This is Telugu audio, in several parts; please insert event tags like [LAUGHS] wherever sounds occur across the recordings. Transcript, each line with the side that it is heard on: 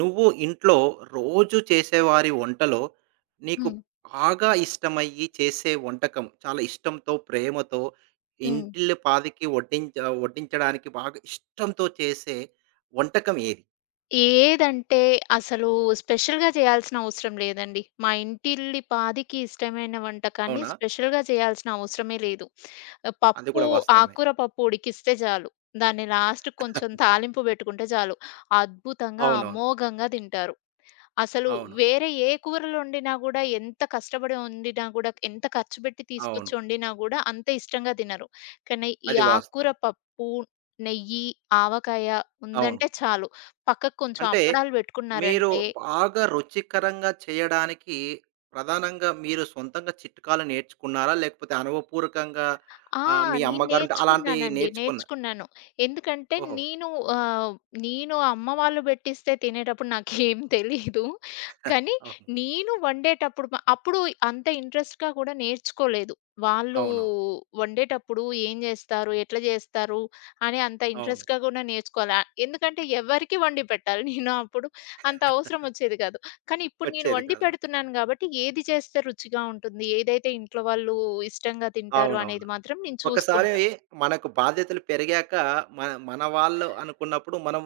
right: నువ్వు ఇంట్లో రోజు చేసేవారి వంటలో నీకు
left: హ్మ్.
right: బాగా ఇష్టమయ్యి చేసే వంటకం చాలా ఇష్టంతో, ప్రేమతో,
left: హ్మ్.
right: ఇంటిల్లి పాదికి వడ్డించ వడ్డించడానికి బాగా ఇష్టంతో చేసే వంటకం ఏది?
left: ఏదంటే అసలు స్పెషల్‌గా చేయాల్సిన అవసరం లేదండి. మా ఇంటిల్లిపాదికి ఇష్టమైన వంటకాన్ని
right: అవునా?
left: స్పెషల్‌గా చేయాల్సిన అవసరమే లేదు. ఆహ్,
right: అది
left: పప్పు
right: కూడా వాస్తవమే.
left: ఆకుకూర పప్పు ఉడికిస్తే చాలు. దాన్ని లాస్ట్‌కి కొంచెం
right: [LAUGHS]
left: తాలింపు పెట్టుకుంటే చాలు. అద్భుతంగా
right: అవునవును.
left: అమోఘంగా తింటారు. అసలు
right: అవును.
left: వేరే ఏ కూరలొండినా గూడా, ఎంత కష్టపడి వండినా గూడా, ఎంత ఖర్చు పెట్టి
right: అవును.
left: తీసుకొచ్చి వండినా గూడా అంత ఇష్టంగా తినరు. కానీ ఈ
right: అది వాస్తవం.
left: ఆకుకూర పప్పు, నెయ్యి, ఆవకాయ
right: అవును.
left: ఉందంటే చాలు. పక్కకు కొంచెం
right: అంటే
left: అప్పడాలు
right: మీరు
left: పెట్టుకున్నారంటే
right: బాగా రుచికరంగా చేయడానికి ప్రధానంగా మీరు సొంతంగా చిట్కాలు నేర్చుకున్నారా? లేకపోతే అనుభవపూర్వకంగా
left: ఆ!
right: మీ
left: నేను
right: అమ్మగారుంటే అలాంటియి
left: నేర్చుకున్నానండి.
right: నేర్చుకున్న
left: నేర్చుకున్నాను. ఎందుకంటే
right: ఓహో!
left: ఆహ్, నేను అమ్మ వాళ్ళు పెట్టిస్తే తినేటప్పుడు నాకేం తెలీదు. కానీ
right: అవును.
left: నేను వండేటప్పుడు అప్పుడు అంత ఇంట్రెస్ట్‌గా కూడా నేర్చుకోలేదు. వాళ్ళు
right: అవునవును.
left: వండేటప్పుడు ఏం జేస్తారు? ఎట్లా జేస్తారు? అని అంత
right: అవును.
left: ఇంట్రెస్ట్‌గా గూడా నేర్చుకోలే. ఎందుకంటే ఎవరికీ వండి పెట్టాలి. నేను అప్పుడు అంత అవసరం
right: [LAUGHS]
left: వచ్చేది కాదు. కానీ ఇప్పుడు నేను
right: వచ్చేది
left: వండి
right: కదా!
left: పెడుతున్నాను గాబట్టి, ఏది చేస్తే రుచిగా ఉంటుంది, ఏదైతే ఇంట్లో వాళ్ళు ఇష్టంగా తింటారు
right: అవునవును.
left: అనేది మాత్రం నేను
right: ఒకసారి
left: చూసుకుంటా.
right: మనకు బాధ్యతలు పెరిగాక మన మన వాళ్ళు అనుకున్నప్పుడు మనం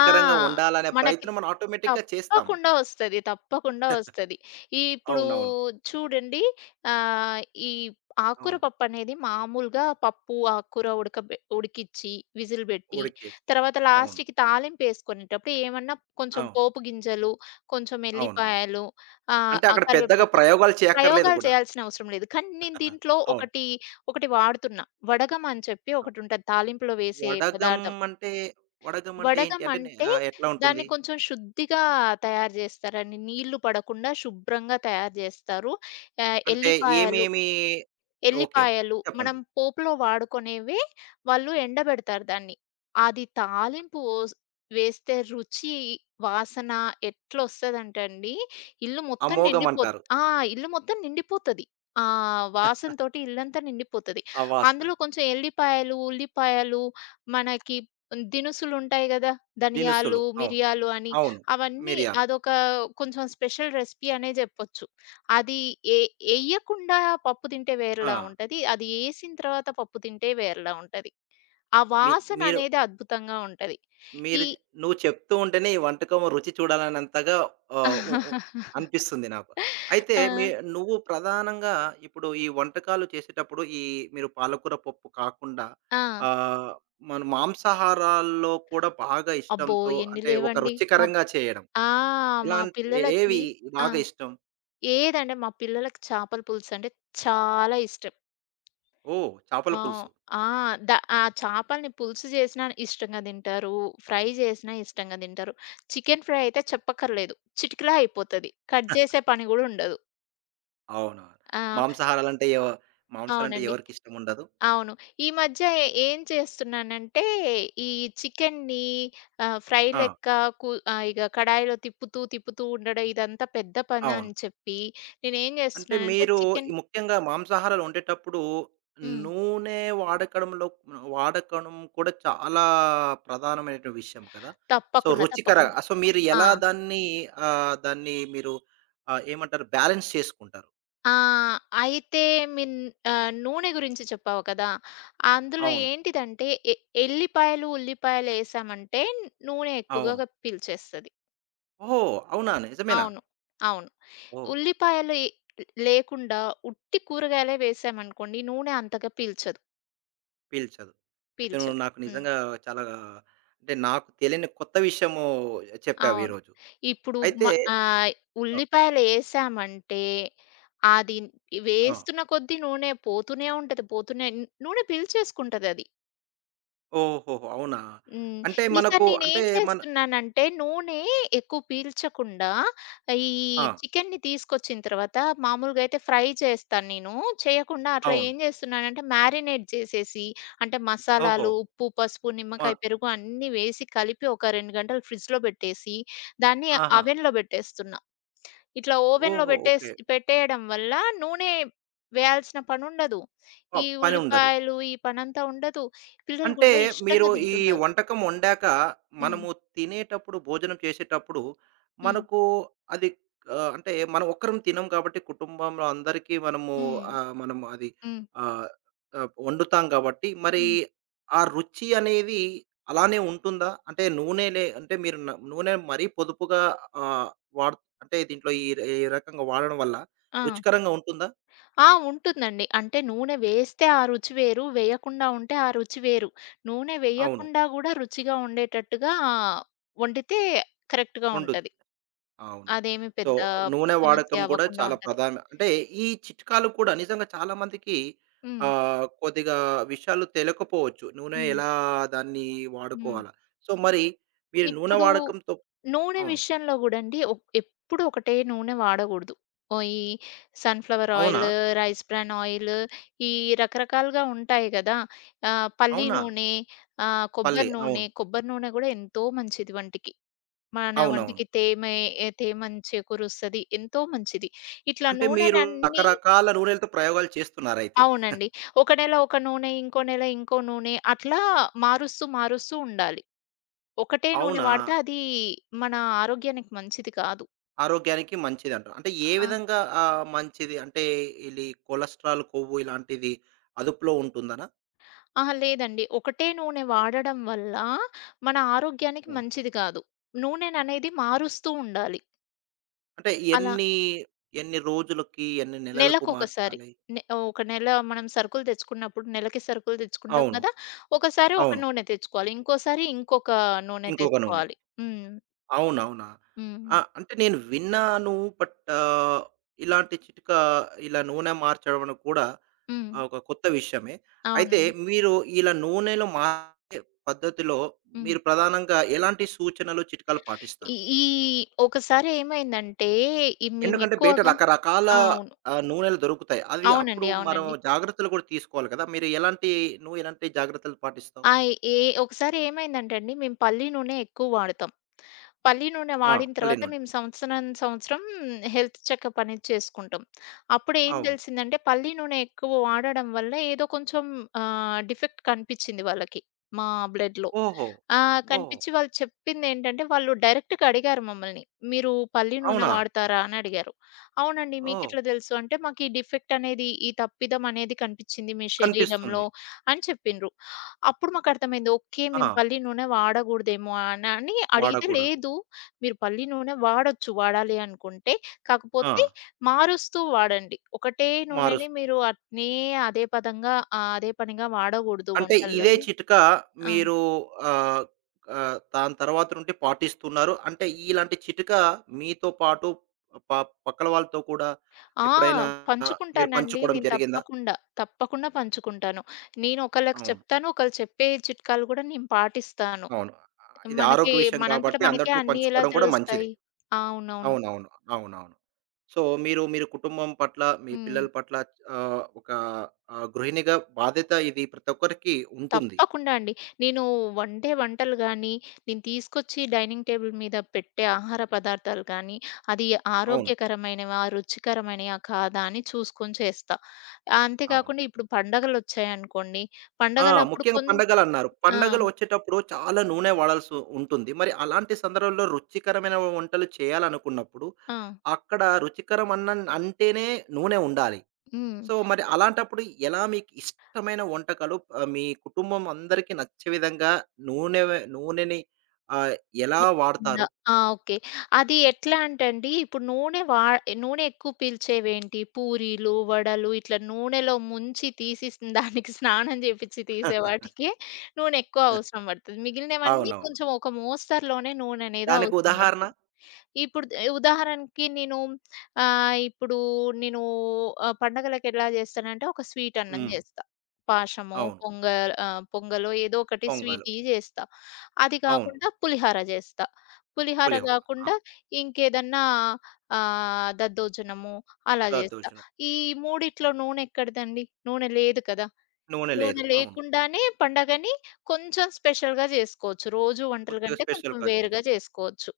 left: ఆ!
right: వండాలనే
left: మనకి
right: ప్రయత్నం మనం ఆటోమేటిక్‌గా చేస్తాం అది.
left: తప్పకుండా వస్తది. తప్పకుండా వస్తది. ఇప్పుడు
right: అవునవును.
left: చూడండి. ఆహ్, ఈ ఆకుకూర
right: అవును.
left: పప్పనేది మామూలుగా పప్పు, ఆకుకూర ఉడికిచ్చి, విజిల్ బెట్టి,
right: ఉడికేసి.
left: తర్వాత
right: అవును.
left: లాస్ట్‌కి తాలింపేసుకునేటప్పుడు ఏమన్నా కొంచెం
right: అవును.
left: పోపు గింజలు, కొంచెం
right: అవునవును.
left: ఎల్లిపాయలు,
right: అంటే
left: ఆ
right: అక్కడ పెద్దగా
left: కరివేపాకు.
right: ప్రయోగాలు చేయక్కర్లేదు
left: ప్రయోగాలు
right: గూడా.
left: చేయాల్సిన అవసరం లేదు. కానీ నేను
right: [LAUGHS]
left: దీంట్లో
right: అవును.
left: ఒకటి వాడుతున్నా. వడగమ అని చెప్పి
right: ఆ!
left: ఒకటుంటది తాలింపులో వేసే
right: వడగం
left: పదార్థం.
right: అంటే, వడగం అంటే ఏంటి?
left: వడగం అంటే
right: ఎట్లా ఉంటుంది?
left: దాన్ని కొంచెం శుద్ధిగా తయారు జేస్తారండి. నీళ్లు పడకుండా శుభ్రంగా తయారు జేస్తారు. ఆహ్,
right: అంటే
left: ఎల్లిపాయలు
right: ఏమేమి ఓకే. ఓకే.
left: ఎల్లిపాయలు
right: చెప్పండి.
left: మనం పోపులో వాడుకునేవే. వాళ్ళు ఎండబెడతారు దాన్ని. అది తాలింపు వోస్ వేస్తే రుచి, వాసన ఎట్లొస్తదంటే అండి, ఇల్లు మొత్తం
right: అమోఘం
left: నిండిపో
right: అంటారు.
left: ఆ! ఇల్లు మొత్తం నిండిపోతది. ఆ వాసనతోటి ఇల్లంతా నిండిపోతది.
right: ఆ వాసన.
left: అందులో కొంచెం ఎల్లిపాయలు, ఉల్లిపాయలు, మనకి దినుసులుంటాయి గదా! ధనియాలు,
right: దినుసులు. అవును.
left: మిరియాలు అని
right: అవును.
left: అవన్నీ
right: మిరియాలు.
left: అదొక కొంచెం స్పెషల్ రెసిపీ అనే జెప్పొచ్చు. అది ఏ ఎయ్యకుండా పప్పు తింటే
right: ఆ!
left: వేరేలా ఉంటది. అది ఏసిన తర్వాత పప్పు తింటే వేరేలా ఉంటది. ఆ
right: మీ
left: వాసన
right: మీరు
left: అనేది అద్భుతంగా ఉంటది. ఈ
right: మీరు చె- నువ్వు చెప్తూ ఉంటేనే ఈ వంటకం రుచి చూడాలన్నంతగా ఆహ్, ఉ ఉ
left: [LAUGHS]
right: అనిపిస్తుంది నాకు. అయితే
left: ఆ!
right: మీ నువ్వు ప్రధానంగా ఇప్పుడు ఈ వంటకాలు చేసేటప్పుడు మీరు పాలకూర పప్పు కాకుండా
left: ఆ!
right: ఆహ్, మన మాంసాహారాల్లో కూడా బాగా
left: అబ్బో!
right: ఇష్టంతో
left: ఎన్ని
right: అంటే ఒక
left: లేవండి. మా
right: రుచికరంగా చేయడం.
left: ఆ! మా
right: ఇలాంటి ఏ
left: పిల్లలకి
right: ఏవి
left: ఆ!
right: బాగా ఇష్టం?
left: ఏదంటే మా పిల్లలకి చేపల పులుసంటే చాలా ఇష్టం.
right: ఓహ్! చేపల
left: ఆ!
right: పులుసు.
left: ఆ! ద ఆ చేపల్ని పులుసు జేసినా ఇష్టంగా దింటారు. ఫ్రై జేసినా ఇష్టంగా దింటారు. చికెన్ ఫ్రై అయితే చెప్పక్కర్లేదు. చిటికెలా అయిపోతది. కట్ జేసే పని గూడా ఉండదు.
right: అవునా!
left: ఆ!
right: మాంసాహారాలంటే ఎవ మాంసాలంటే
left: అవునండి.
right: ఎవరికిష్టముండదు.
left: అవును. ఈ మధ్య ఏం చేస్తున్నానంటే, ఈ చికెన్‌ని ఫ్రై
right: ఆ!
left: లెక్క కు ఆహ్, ఇగ కడాయిలో తిప్పుతూ, తిప్పుతూ ఉండడం ఇదంతా పెద్ద పని
right: అవును.
left: అని చెప్పి నేనేం
right: అంటే
left: జేస్తున్నానంటే
right: మీరు ఈ
left: చికెన్.
right: ముఖ్యంగా మాంసాహారాలు వండేటప్పుడు
left: హ్మ్.
right: నూనె వాడకంలో వాడకడం కూడా చాలా ప్రధానమైన విషయం కదా! సో,
left: తప్పకుండా.
right: రుచికర
left: తప్పకుండా.
right: సో, మీరు
left: ఆ!
right: ఎలా దాన్ని దాన్ని మీరు ఏమంటారు బ్యాలెన్స్ చేసుకుంటారు?
left: ఆ! అయితే మీన్ నూనె గురించి చెప్పావు కదా! అందులో
right: అవును.
left: ఏంటిదంటే ఎల్లిపాయలు, ఉల్లిపాయలేసామంటే నూనె
right: అవును.
left: ఎక్కువగా పీల్చేస్తది.
right: ఓహ్! అవునా? నిజమేనా?
left: అవును. అవును.
right: ఓహ్!
left: ఉల్లిపాయలు లేకుండా ఉట్టి కూరగాయలే వేసామనుకోండి నూనె అంతగా పీల్చదు.
right: పీల్చదు. అయితే నువ్వు
left: పీల్చదు.
right: నాకు
left: హ్మ్.
right: నిజంగా చాలా అంటే నాకు తెలియని కొత్త విషయము చెప్పావు
left: అవును.
right: ఈరోజు.
left: ఇప్పుడు
right: అయితే
left: మ ఆహ్,
right: ఆ!
left: ఉల్లిపాయలేసామంటే అది
right: ఆ!
left: వేస్తున్న కొద్దీ నూనె పోతూనే ఉంటది. నూనె పీల్చేసుకుంటదది.
right: ఓహోహో! అవునా?
left: హ్మ్.
right: అంటే
left: ఈసారి
right: మనకు అంటే
left: నేనేం
right: మన
left: చేస్తున్నానంటే నూనె ఎక్కువ పీల్చకుండా ఈ
right: ఆ!
left: చికెన్‌ని తీసుకొచ్చిన తర్వాత మామూలుగా అయితే ఫ్రై చేస్తాను నేను. చేయకుండా అట్లా
right: అవును.
left: ఏం చేస్తున్నానంటే మ్యారినేట్ చేసేసి అంటే
right: ఓహో!
left: మసాలాలు, ఉప్పు, పసుపు,
right: ఆ!
left: నిమ్మకాయ, పెరుగు అన్నీ వేసి కలిపి ఒక 2 గంటలు ఫ్రిడ్జ్‌లో పెట్టేసి దాన్ని
right: ఆహా!
left: అవెన్‌లో పెట్టేస్తున్నా. ఇట్లా ఓవెన్‌లో
right: ఓహో! ఓకే.
left: పెట్టేసి పెట్టేయడం వల్ల నూనె వేయాల్సిన పనుండదు.
right: ప
left: ఈ
right: పని ఉండదు.
left: ఉల్లిపాయలు ఈ పనంతా ఉండదు. పిల్లలు
right: అంటే
left: కూడా
right: మీరు
left: ఇష్టంగా
right: ఈ
left: తింటున్నారు.
right: వంటకం వండాక
left: హ్మ్.
right: మనము తినేటప్పుడు, భోజనం చేసేటప్పుడు
left: హ్మ్.
right: మనకు అది అంటే మనం ఒక్కరం తినం కాబట్టి కుటుంబంలో అందరికీ మనము
left: హ్మ్.
right: మనం అది
left: హ్మ్.
right: ఆహ్, ఆహ్, వండుతాం కాబట్టి మరి
left: హ్మ్.
right: ఆ రుచి అనేది అలానే ఉంటుందా? అంటే నూనెలే అంటే మీరు న నూనె మరీ పొదుపుగా ఆహ్, వాడు అంటే దీంట్లో ఈ ఈ రకంగా వాడడం వల్ల
left: ఆ!
right: రుచికరంగా ఉంటుందా?
left: ఆ! ఉంటుందండి. అంటే నూనె వేస్తే ఆ రుచి వేరు. వేయకుండా ఉంటే ఆ రుచి వేరు. నూనె
right: అవును.
left: వేయకుండా గూడా రుచిగా ఉండేటట్టుగా వండితే కరెక్ట్‌గా
right: ఉండదు.
left: ఉంటది.
right: అవునవును.
left: అదేమి
right: సో,
left: పెద్ద
right: నూనె
left: సమస్య
right: వాడకం కూడా
left: అవ్వకుండా
right: చాలా
left: ఉంటది.
right: ప్రధానం. అంటే ఈ చిట్కాలు కూడా నిజంగా చాలామందికి
left: హ్మ్.
right: కొద్దిగా విషయాలు తెలియకపోవచ్చు. నూనె
left: హ్మ్.
right: ఎలా దాన్ని
left: హ్మ్.
right: వాడుకోవాలా? సో, మరి మీరు నూనె
left: ఇప్పుడు
right: వాడకంతో
left: నూనె
right: అవును.
left: విషయంలో గూడండి ఎప్పుడు ఒకటే నూనె వాడగూడదు. ఓహ్! ఈ సన్‌ఫ్లవర్
right: అవునా?
left: ఆయిల్, రైస్ బ్రాన్ ఆయిల్, ఈ రకరకాలుగా ఉంటాయి గదా! ఆహ్, పల్లి
right: అవునా?
left: నూనె, ఆహ్,
right: పల్లి.
left: కొబ్బరి
right: అవును.
left: నూనె, కొబ్బరి నూనె గూడా ఎంతో మంచిది వంటికి. మన
right: అవునవును.
left: వంటికి తేమె ఎ తేమని చేకూరుస్తది. ఎంతో మంచిది. ఇట్లా
right: అంటే మీరు
left: నూనెలన్నీ
right: రకరకాల నూనెలతో ప్రయోగాలు చేస్తున్నారయితే.
left: అవునండి. ఒక నెల ఒక నూనె, ఇంకో నెల ఇంకో నూనె అట్లా మారుస్తూ, మారుస్తూ ఉండాలి. ఒకటే నూనె
right: అవునా?
left: వాడితే అది మన ఆరోగ్యానికి మంచిది కాదు.
right: ఆరోగ్యానికి మంచిదంటారు. అంటే ఏ
left: ఆ!
right: విధంగా మంచిది? అంటే ఇది కొలెస్ట్రాల్, కొవ్వు ఇలాంటిది అదుపులో ఉంటుందనా?
left: అహా! లేదండి. ఒకటే నూనె వాడడం వల్ల మన ఆరోగ్యానికి
right: హ్మ్.
left: మంచిది కాదు. నూనెననేది మారుస్తూ ఉండాలి.
right: అంటే
left: అలా
right: ఎన్ని, ఎన్ని రోజులకి, ఎన్ని నెలలకు
left: నెలకొకసారి.
right: మార్చాలి?
left: నె ఒక నెల మనం సరుకులు తెచ్చుకున్నప్పుడు నెలకి సరుకులు తెచ్చుకుంటాం
right: అవును.
left: కదా! ఒకసారి ఒక
right: అవును.
left: నూనె తెచ్చుకోవాలి. ఇంకోసారి ఇంకొక నూనె
right: ఇంకొక నూనె.
left: తెచ్చుకోవాలి. హ్మ్.
right: అవునవునా?
left: హ్మ్.
right: ఆ! అంటే నేను విన్నాను. బట్ ఇలాంటి చిట్కా ఇలా నూనె మార్చడం అనేది కూడా
left: హ్మ్.
right: ఒక కొత్త విషయమే. అయితే
left: అవునండి.
right: మీరు ఇలా నూనెలు మార్చే పద్ధతిలో
left: హ్మ్.
right: మీరు ప్రధానంగా ఎలాంటి సూచనలు, చిట్కాలు పాటిస్తారు?
left: ఈ ఈ ఒకసారి ఏమైందంటే ఈ
right: ఎందుకంటే బయట
left: మేమెక్కువగా
right: రకరకాల
left: ఆ! అవును.
right: నూనెలు దొరుకుతాయి. అవి అప్పుడు
left: అవునండి.
right: మనం
left: అవునండి.
right: జాగ్రత్తలు కూడా తీసుకోవాలి కదా! మీరు ఎలాంటి నువ్వు ఎలాంటి జాగ్రత్తలు పాటిస్తావు?
left: ఆ! ఏ ఒకసారి ఏమైందంటే అండి మేము పల్లి నూనె ఎక్కువ వాడతాం. పల్లి నూనె
right: ఆ!
left: వాడిన
right: పల్లి
left: తర్వాత
right: నూనె.
left: మేము సంవత్సరం సంవత్సరం హెల్త్ చెకప్ అనేది చేసుకుంటాం. అప్పుడేం
right: అవును.
left: తెలిసిందంటే పల్లి నూనె ఎక్కువ వాడడం వల్ల ఏదో కొంచెం ఆహ్, డిఫెక్ట్ కనిపిచ్చింది వాళ్ళకి. మా బ్లడ్‌లో.
right: ఓహో!
left: ఆ!
right: ఓహ్!
left: కనిపిచ్చి వాళ్ళు చెప్పిందేంటంటే వాళ్ళు డైరెక్ట్‌గా అడిగారు మమ్మల్ని. "మీరు పల్లి నూనె
right: అవునా?
left: వాడతారా?" అని అడిగారు. "అవునండి.
right: ఓహ్!
left: మీకెట్లా తెలుసు?" అంటే, "మాకీ డిఫెక్ట్ అనేది, ఈ తప్పిదం అనేది కనిపిచ్చింది మీ శరీరంలో"
right: కనిపిస్తుంది.
left: అని చెప్పిండ్రు. అప్పుడు మాకర్థమైంది. ఓకే. మేము
right: ఆ!
left: పల్లి నూనె వాడగూడదేమో అని అని అడిగితే,
right: వాడకూడదు.
left: లేదు మీరు పల్లి నూనె వాడొచ్చు వాడాలి అనుకుంటే.
right: ఆ!
left: కాకపోతే మారుస్తూ వాడండి. ఒకటే నూనెని
right: మారుస్తూ
left: మీరు అట్నే అదే పదంగా ఆహ్, అదే పనిగా వాడగూడదు
right: అంటే ఇదే
left: వంటలలో.
right: చిట్కా
left: ఆ!
right: మీరు ఆహ్, ఆహ్, దాని తర్వాత నుండి పాటిస్తున్నారు. అంటే ఇలాంటి చిట్కా మీతో పాటు ప పక్కల వాళ్ళతో కూడా
left: ఆ!
right: ఎప్పుడైనా మీరు
left: పంచుకుంటానండి.
right: పంచుకోవడం
left: నేను
right: జరిగిందా?
left: తప్పకుండా. తప్పకుండా పంచుకుంటాను. నేను ఒకళ్ళకి
right: అవును.
left: చెప్తాను. ఒకళ్ళు చెప్పే చిట్కాలు గూడా నేను పాటిస్తాను.
right: అవును. ఇది
left: మనకి
right: ఆరోగ్య విషయం
left: మనంతట
right: కాబట్టి
left: మనకే
right: అందరితో
left: అన్నీ ఎలా
right: పంచుకోవడం కూడా మంచిదే.
left: తెలుస్తాయి? అవునవును.
right: అవునవును. అవునవును. సో, మీరు కుటుంబం పట్ల, మీ
left: హ్మ్.
right: పిల్లల పట్ల ఒక గృహిణిగా బాధ్యత ఇది ప్రతి ఒక్కరికి ఉంటుంది.
left: తప్పకుండా అండి. నేను వండే వంటలు గానీ, నేను తీసుకొచ్చి డైనింగ్ టేబుల్ మీద పెట్టే ఆహార పదార్థాలు గానీ, అది
right: అవును.
left: ఆరోగ్యకరమైనవా, రుచికరమైనయా కాదా అని చూసుకొని చేస్తా. అంతే
right: అవును.
left: కాకుండా ఇప్పుడు పండగలొచ్చాయనుకోండి,
right: ఆ!
left: పండగలప్పుడు
right: ముఖ్యంగా పండగలన్నారు.
left: ఆ!
right: పండగలు వచ్చేటప్పుడు చాలా నూనె వాడాల్సి ఉంటుంది. మరి అలాంటి సందర్భంలో రుచికరమైన వంటలు చేయాలనుకున్నప్పుడు,
left: ఆ!
right: అక్కడ రుచికరం అన్న అంటేనే నూనె ఉండాలి.
left: హ్మ్.
right: సో, మరి అలాంటప్పుడు ఎలా మీకు ఇష్టమైన వంటకాలు మీ కుటుంబం అందరికీ నచ్చే విధంగా నూనె నూనెని ఆహ్, ఎలా
left: లేకుండా
right: వాడతారు?
left: ఆ! ఓకే. అది ఎట్లా అంటే అండి, ఇప్పుడు నూనె వా నూనె ఎక్కువ పీల్చేవేంటి? పూరీలు, వడలు ఇట్లా నూనెలో ముంచి తీసేసిన దానికి స్నానం చేపిచ్చి తీసే వాటికి నూనె ఎక్కువ అవసరం పడతది. మిగిలినవన్నీ
right: అవునవును.
left: కొంచెం ఒక మోస్తరులోనే నూనె అనేది
right: దానికి
left: అవసరం
right: ఉదాహరణ?
left: పడతది. ఇప్పుడు ఉదాహరణకి నేను ఆహ్, ఇప్పుడు నేను ఆహ్, పండగలకి ఎలా చేస్తానంటే ఒక స్వీట్ అన్నం
right: హ్మ్.
left: చేస్తా. పాశమో,
right: అవును.
left: పొంగ ఆహ్, పొంగలో ఏదో ఒకటి
right: పొంగలు.
left: స్వీటీ చేస్తా. అది
right: అవును.
left: కాకుండా పులిహార జేస్తా. పులిహార
right: పులిహోర. ఆ!
left: గాకుండా ఇంకేదన్నా ఆహ్, దద్దోజనము అలా జేస్తా.
right: దద్దోజనం.
left: ఈ మూడిట్లో నూనె ఎక్కడిదండి? నూనె లేదు కదా!
right: నూనె లేదు.
left: నూనె
right: అవును.
left: లేకుండానే పండగని కొంచెం స్పెషల్‌గా జేసుకోవచ్చు. రోజు వంటల
right: కొద్దిగా
left: కంటే కొంచెం
right: స్పెషల్‌గా
left: వేరుగా
right: చేయొచ్చు.
left: జేసుకోవచ్చు.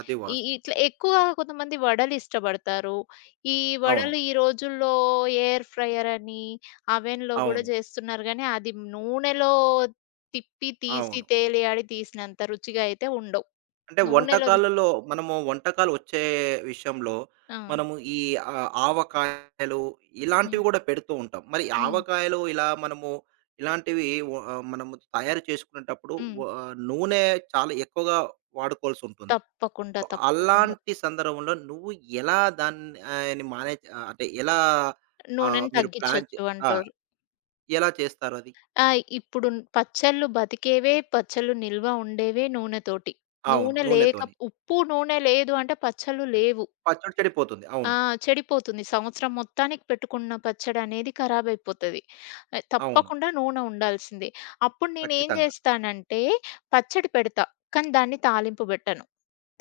right: అది
left: ఈ ఈ
right: వాస్తవమే.
left: ఇట్లా ఎక్కువ కొంతమంది వడలు ఇష్టపడతారు. ఈ
right: అవును.
left: వడలు ఈ రోజుల్లో ఎయిర్ ఫ్రైయర్ అని, అవెన్‌లో గూడా
right: అవును.
left: జేస్తున్నారు గానీ, అది నూనెలో తిప్పి తీసి
right: అవును.
left: తేలియాడి తీసినంత రుచిగా అయితే ఉండవు.
right: అంటే
left: నూనెలోది
right: వంటకాలలో మనము వంటకాలు వచ్చే విషయంలో
left: ఆ!
right: మనము ఆవకాయలు ఇలాంటివి
left: హ్మ్.
right: కూడా పెడుతూ ఉంటాం. మరి ఈ
left: హ్మ్.
right: ఆవకాయలు ఇలా మనము మనము తయారు చేసుకునేటప్పుడు
left: హ్మ్.
right: నూనె చాలా ఎక్కువగా వాడుకోవాల్సి ఉంటుంది.
left: తప్పకుండా.
right: సో
left: తప్పకుండా.
right: అలాంటి సందర్భంలో నువ్వు ఎలా దాన్ని ఆయన్ని మేనేజ్ అంటే ఎలా
left: నూనెని
right: మీరు ప్లాన్ చే
left: తగ్గించొచ్చు
right: ఆ!
left: అంటారు.
right: ఎలా చేస్తారు అది?
left: ఆ! ఇప్పుడు పచ్చళ్ళు బతికేవే, పచ్చళ్ళు నిల్వ ఉండేవే నూనెతోటి.
right: అవును.
left: నూనె లేక
right: నూనెతోని.
left: ఉప్పు, నూనె లేదు అంటే పచ్చళ్ళు లేవు.
right: పచ్చడి చెడిపోతుంది.
left: ఆ!
right: అవును.
left: చెడిపోతుంది. సంవత్సరం మొత్తానికి పెట్టుకున్న పచ్చడనేది ఖరాబయిపోతది. ఆహ్,
right: అవును.
left: తప్పకుండా నూనె ఉండాల్సిందే. అప్పుడు నేనేం
right: ఖచ్చితంగా.
left: జేస్తానంటే, పచ్చడి పెడతా, కానీ దాన్ని తాలింపు బెట్టను.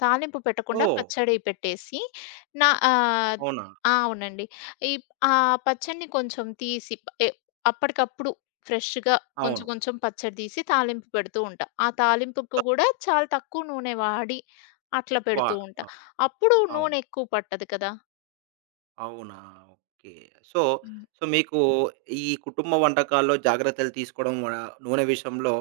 left: తాలింపు పెట్టకుండా
right: ఓహ్!
left: పచ్చడి పెట్టేసి, నా ఆహ్,
right: అవునా?
left: ఆ! అవునండి. ఈ ఆ పచ్చడిని కొంచెం తీసి ఎ అప్పటికప్పుడు ఫ్రెష్‌గా కొంచెం
right: అవును.
left: కొంచెం పచ్చడి తీసి తాలింపు పెడుతూ ఉంటా. ఆ తాలింపుకు గూడా చాలా తక్కువ నూనె వాడి, అట్లా
right: వా
left: పెడుతూ ఉంటా.
right: ఆ!
left: అప్పుడు నూనె
right: అవును.
left: ఎక్కువ పట్టదు కదా!
right: అవునా? ఓకే. సో,
left: హ్మ్.
right: సో, మీకు ఈ కుటుంబ వంటకాల్లో జాగ్రత్తలు తీసుకోవడం నూనె విషయంలో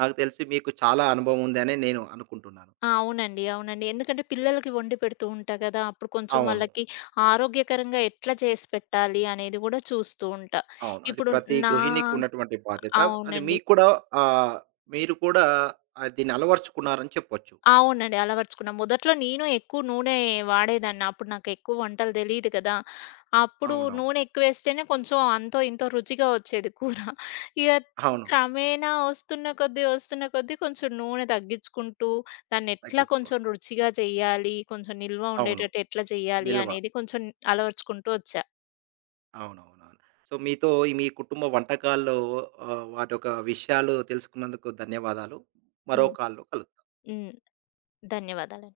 right: నాకు తెలిసి మీకు చాలా అనుభవం ఉందని నేను అనుకుంటున్నాను.
left: ఆ! అవునండి. అవునండి. ఎందుకంటే పిల్లలకి వండి పెడుతూ ఉంటా గదా! అప్పుడు కొంచెం
right: అవును.
left: వాళ్ళకి ఆరోగ్యకరంగా ఎట్లా చేసి పెట్టాలి అనేది గూడా చూస్తూ ఉంటా.
right: అవును. అది
left: ఇప్పుడు
right: ప్రతి
left: నా
right: గృహిణికి ఉన్నటువంటి బాధ్యత. అది
left: అవునండి.
right: మీకు కూడా ఆహ్, మీరు కూడా దీన్ని అలవరుచుకున్నారని చెప్పొచ్చు.
left: అవునండి. అలవరుచుకున్నా. మొదట్లో నేను ఎక్కువ నూనె వాడేదాన్ని. అప్పుడు నాకెక్కువ వంటలు తెలీదు కదా! అప్పుడు
right: అవునవును.
left: నూనె ఎక్కువేస్తేనే కొంచెం అంతో ఇంతో రుచిగా వచ్చేది కూర. ఇగ
right: అవును.
left: క్రమేణా ఒస్తున్న కొద్దీ, ఒస్తున్న కొద్దీ కొంచెం నూనె తగ్గించుకుంటూ, దాన్నెట్లా కొంచెం
right: తగ్గించుకోవాలి.
left: రుచిగా చెయ్యాలి, కొంచెం నిల్వ
right: అవును.
left: ఉండేటట్టు ఎట్లా చెయ్యాలి
right: నిల్వ.
left: అనేది కొంచెం అలవరుచుకుంటూ ఒచ్చా.
right: అవునవునవును. సో, మీతో ఈ మీ కుటుంబ వంటకాల్లో వాటి యొక్క విషయాలు తెలుసుకున్నందుకు ధన్యవాదాలు. మరో
left: హ్మ్.
right: కాల్‌లో కలుద్దాం.
left: హ్మ్. ధన్యవాదాలండి.